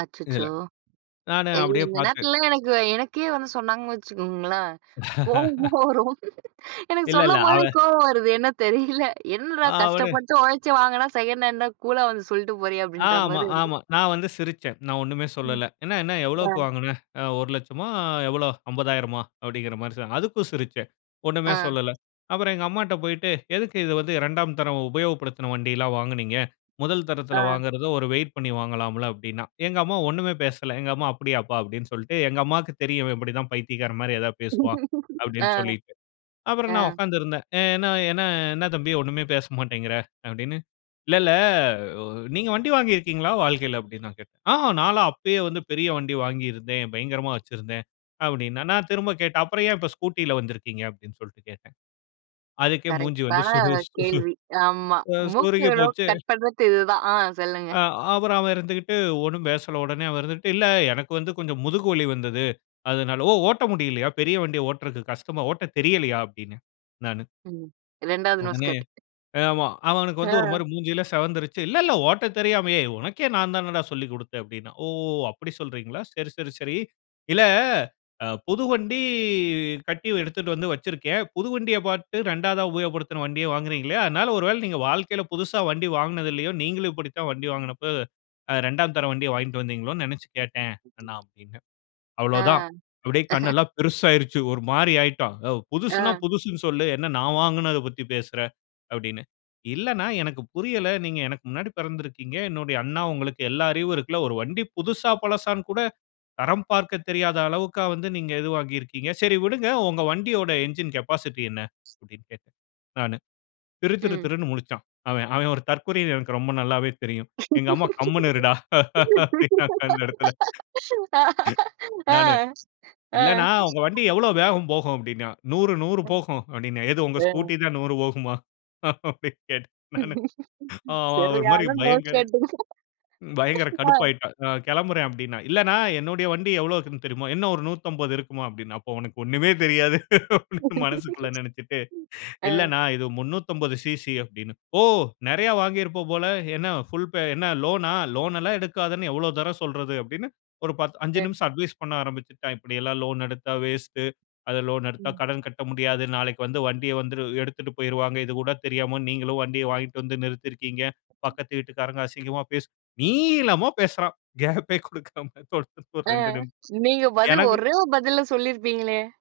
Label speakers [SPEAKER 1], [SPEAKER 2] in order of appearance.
[SPEAKER 1] அச்சச்சோ!
[SPEAKER 2] இதில, நானு
[SPEAKER 1] ஏங்க
[SPEAKER 2] அப்படியே
[SPEAKER 1] இந்த
[SPEAKER 2] பார்த்து
[SPEAKER 1] நேரத்துலலாம் எனக்கு, எனக்கே வந்து சொன்னாங்கன்னு வச்சுக்கோங்களேன். கோவமா வரும். எனக்கு
[SPEAKER 2] இல்ல, இல்ல.
[SPEAKER 1] சொல்லம்போது
[SPEAKER 2] அவன்
[SPEAKER 1] கோவம் வருது. என்ன தெரியல. "என்னடா!
[SPEAKER 2] ஆ. அவனு
[SPEAKER 1] கஷ்டப்பட்டு உழைச்சி வாங்குனா, செகண்ட் ஹேண்டா? கூலா வந்து சொல்லிட்டு போறியா?" அப்படின்ற
[SPEAKER 2] ஆமா,
[SPEAKER 1] மாரி வருது.
[SPEAKER 2] ஆமா. நான் வந்து சிரிச்சேன். நான் ஒண்ணுமே
[SPEAKER 1] ம்.
[SPEAKER 2] சொல்லல. என்ன, என்ன? எவ்வளவுக்கு
[SPEAKER 1] ஆ.
[SPEAKER 2] வாங்கின? ஆ ₹1,00,000 மா? எவ்வளோ? ₹50,000 மா? அப்பிடீங்கிற மாரி சொன் அதுக்கும் சிரிச்சேன். ஒண்ணுமே
[SPEAKER 1] ஆ.
[SPEAKER 2] சொல்லல. அப்புறம் எங்க அம்மாட்ட போய்ட்டு, "எதுக்கு இத வந்து 2ஆம் தரம், உபயோகப்படுத்தின வண்டியெல்லாம் வாங்குனீங்க? முதல்
[SPEAKER 1] ஆ.
[SPEAKER 2] தரத்தில வாங்குறத, ஒரு வெயிட் பண்ணி வாங்கலாம்ல்ல." அப்பிடீன்னான். எங்க அம்மா ஒண்ணுமே பேசல. எங்க அம்மா "அப்படியாப்பா?" அப்பிடீன்னு சொல்லிட்டு, எங்க அம்மாவுக்கு தெரியும், "இவன் இப்பிடிதான் பைத்தியக்காரன் மாரி ஏதாவது பேசுவான்." அப்பிடீன்னு
[SPEAKER 1] ஆ,
[SPEAKER 2] சொல்லிட்டு. அப்புறம்
[SPEAKER 1] ஆ.
[SPEAKER 2] நான் உட்கார்ந்து இருந்தேன். ஆ என்ன, என்ன, என்ன தம்பி, ஒண்ணுமே பேச மாட்டேன்கிற" அப்பிடீன்னு. இல்ல, இல்ல. "நீங்க வண்டி வாங்கிருக்கீங்களா, வாழ்க்கைல?" அப்பிடீன்னு நான் கேட்டேன். "ஆ நான்லாம் அப்பயே வந்து பெரிய வண்டி வாங்கியிருந்தேன். பயங்கரமா வைச்சிருந்தேன்." அப்பிடீன்னான். நான் திரும்ப கேட்டேன். "அப்புறம் ஏன் இப்போ, ஸ்கூட்டில வந்திருக்கீங்க?" அப்பிடீன்னு சொல்லிட்டு கேட்டேன். அதுக்கே மூஞ்சி வந்து
[SPEAKER 1] கரெக்டான
[SPEAKER 2] சுரு சு
[SPEAKER 1] கேள்வி. ஆமா.
[SPEAKER 2] ஆ
[SPEAKER 1] மூக்கு
[SPEAKER 2] சுருங்கி
[SPEAKER 1] நோ
[SPEAKER 2] போச்சு.
[SPEAKER 1] கட் பண்றத்து இது தான். ஆ சொல்லுங்க.
[SPEAKER 2] ஆ. அப்புறம் அவன் இருந்துகிட்டு ஒண்ணும் பேசல. உடனே அவன் இருந்துக்கிட்டு, "இல்ல, எனக்கு வந்து கொஞ்சம் முதுகு வலி வந்தது, அதனால" "ஓ! ஓட்ட முடியலயா? பெரிய வண்டிய ஓட்டுறதுக்கு கஷ்டமா? ஓட்ட தெரியலையா?" அப்பிடீன்னேன், நானு.
[SPEAKER 1] ம். 2வது நோஸ்
[SPEAKER 2] உடனே,
[SPEAKER 1] கட்.
[SPEAKER 2] அ ஆமா. அவனுக்கு வந்து ஒரு
[SPEAKER 1] ஆ.
[SPEAKER 2] மாரி மூஞ்சியெல்லா சிவந்துருச்சு. "இல்லல்ல, ஓட்டத் தெரியாம, ஏய்! உனக்கே நான் தானடா சொல்லிக் குடுத்தேன்" அப்பிடீன்னான். "ஓ! அப்படி சொல்றீங்களா? சரி, சரி, சரி. இல்ல, ஆ புது வண்டி கட்டி எடுத்துட்டு வந்து வைச்சிருக்கேன். புது வண்டியப் பார்த்து, 2வதா உபயோகப்படுத்தின வண்டிய வாங்குறேன்னீங்களே! அதனால, ஒருவேள நீங்க வாழ்க்கைல புதுசா வண்டி வாங்கினது இல்லையோ. நீங்களும் இப்படி தான் வண்டி வாங்கின போது, 2ஆம் தரம் வண்டிய வாங்கிட்டு வந்தீங்களோன்னு நினைச்சு கேட்டேன், அண்ணா." அப்பிடீன்னேன்.
[SPEAKER 1] ஆ.
[SPEAKER 2] அவ்வளவு தான் அப்படியே கண் எல்லாம் பெரிசா ஆகிருச்சு. ஒரு மாரி ஆகிட்டான். யோவ்! புதுசுன்னா,
[SPEAKER 1] ஆ.
[SPEAKER 2] புதுசுன்னு சொல்லு, என்ன நான் வாங்கினத பத்தி பேசுற." அப்பிடீன்னு. "இல்லண்ணா, எனக்கு புரியல. நீங்க எனக்கு முன்னாடி பிறந்துருக்கீங்க. என்னுடைய அண்ணா. உங்களுக்கு எல்லா அறிவும் இருக்குல்ல. ஒரு வண்டி புதுசா, பழசான்னு கூட தரம் பார்க்கத் தெரியாத அளவுக்கா வந்து, நீங்க இது வாங்கிருக்கீங்க. சரி விடுங்க. உங்க வண்டியோட என்ஜின் கேபாசிட்டி என்ன?" அப்பிடீன்னு கேட்டேன், நானு. திரு திரு
[SPEAKER 1] ம்.
[SPEAKER 2] திருன்னு முழிச்சான் அவென். அவென் ஒரு தற்குறின்னு எனக்கு ரொம்ப நல்லாவே தெரியும். எங்க அம்மா, "கம்முனு இருடா!" அப்பிடீன்னாங்க, அந்த இடத்தில.
[SPEAKER 1] ஆ,
[SPEAKER 2] நானு,
[SPEAKER 1] ஆ.
[SPEAKER 2] "இல்லண்ணா, உங்க வண்டி எவ்வளவு வேகம் போகும்?" அப்பிடீன்னா. "100, 100
[SPEAKER 1] ம்.
[SPEAKER 2] போகும்" அப்பிடீன்னான். "எது? உங்க
[SPEAKER 1] அ.
[SPEAKER 2] ஸ்கூட்டி தான் 100 போகுமா?" அப்பிடீன்னு கேட்டேன், நானு. அவன் ஒரு மாதிரி
[SPEAKER 1] சரியான
[SPEAKER 2] பயங்க
[SPEAKER 1] நோஸ் கட்டுங்க.
[SPEAKER 2] பயங்கர
[SPEAKER 1] ஆ.
[SPEAKER 2] கடுப்பாகிட்டான். "நான் கிளம்புறேன்." அப்பிடீன்னான். இல்லண்ணா, என்னுடைய வண்டி எவ்வளவு இருக்குதுன்னு தெரியுமா?" "என்ன ஒரு 150 இருக்குமா?" அப்பிடீன்னான். "அப்போ, உனக்கு ஒண்ணுமே தெரியாது" அப்பிடீன்னு மனசுக்குள்ள நினைச்சுட்டு,
[SPEAKER 1] ம், ஆ.
[SPEAKER 2] இல்ல அண்ணா, இது 350 சிசி அப்பிடீன்னேன். "ஓ! நிறைய வாங்கியிருப்ப போல. என்ன புல்பே என்ன லோனா? லோன் எல்லாம் எடுக்காதேன்னு எவ்வளோ தரம் சொல்றது?" அப்பிடீன்னு ஒரு 10, 5
[SPEAKER 1] அ.
[SPEAKER 2] நிமிஷம் அட்வைஸ் பண்ண ஆரம்பிச்சுட்டான். "இப்பிடி எல்லாம் லோன் எடுத்தா வேஸ்ட்டு, அது லோன் எடுத்தா
[SPEAKER 1] ம்.
[SPEAKER 2] கடன் கட்ட முடியாது. நாளைக்கு வந்து வண்டிய வந்துரு எடுத்துட்டு போயிருவாங்க. இது கூட தெரியாம நீங்களும் வண்டியை வாங்கிட்டு வந்து நிறுத்திருக்கீங்க. பக்கத்து வீட்டுக்காரங்க அசிங்கமா பேசு நீளமா பேசுறான், கேப்பே குடுக்காம, தொடர்ந்து ஒரு
[SPEAKER 1] ஆ.
[SPEAKER 2] 2 நிமி
[SPEAKER 1] நீங்க பதில்,
[SPEAKER 2] எனக்கு
[SPEAKER 1] ஒரே ஒரு பதில்ல சொல்லியிருப்பீங்களே.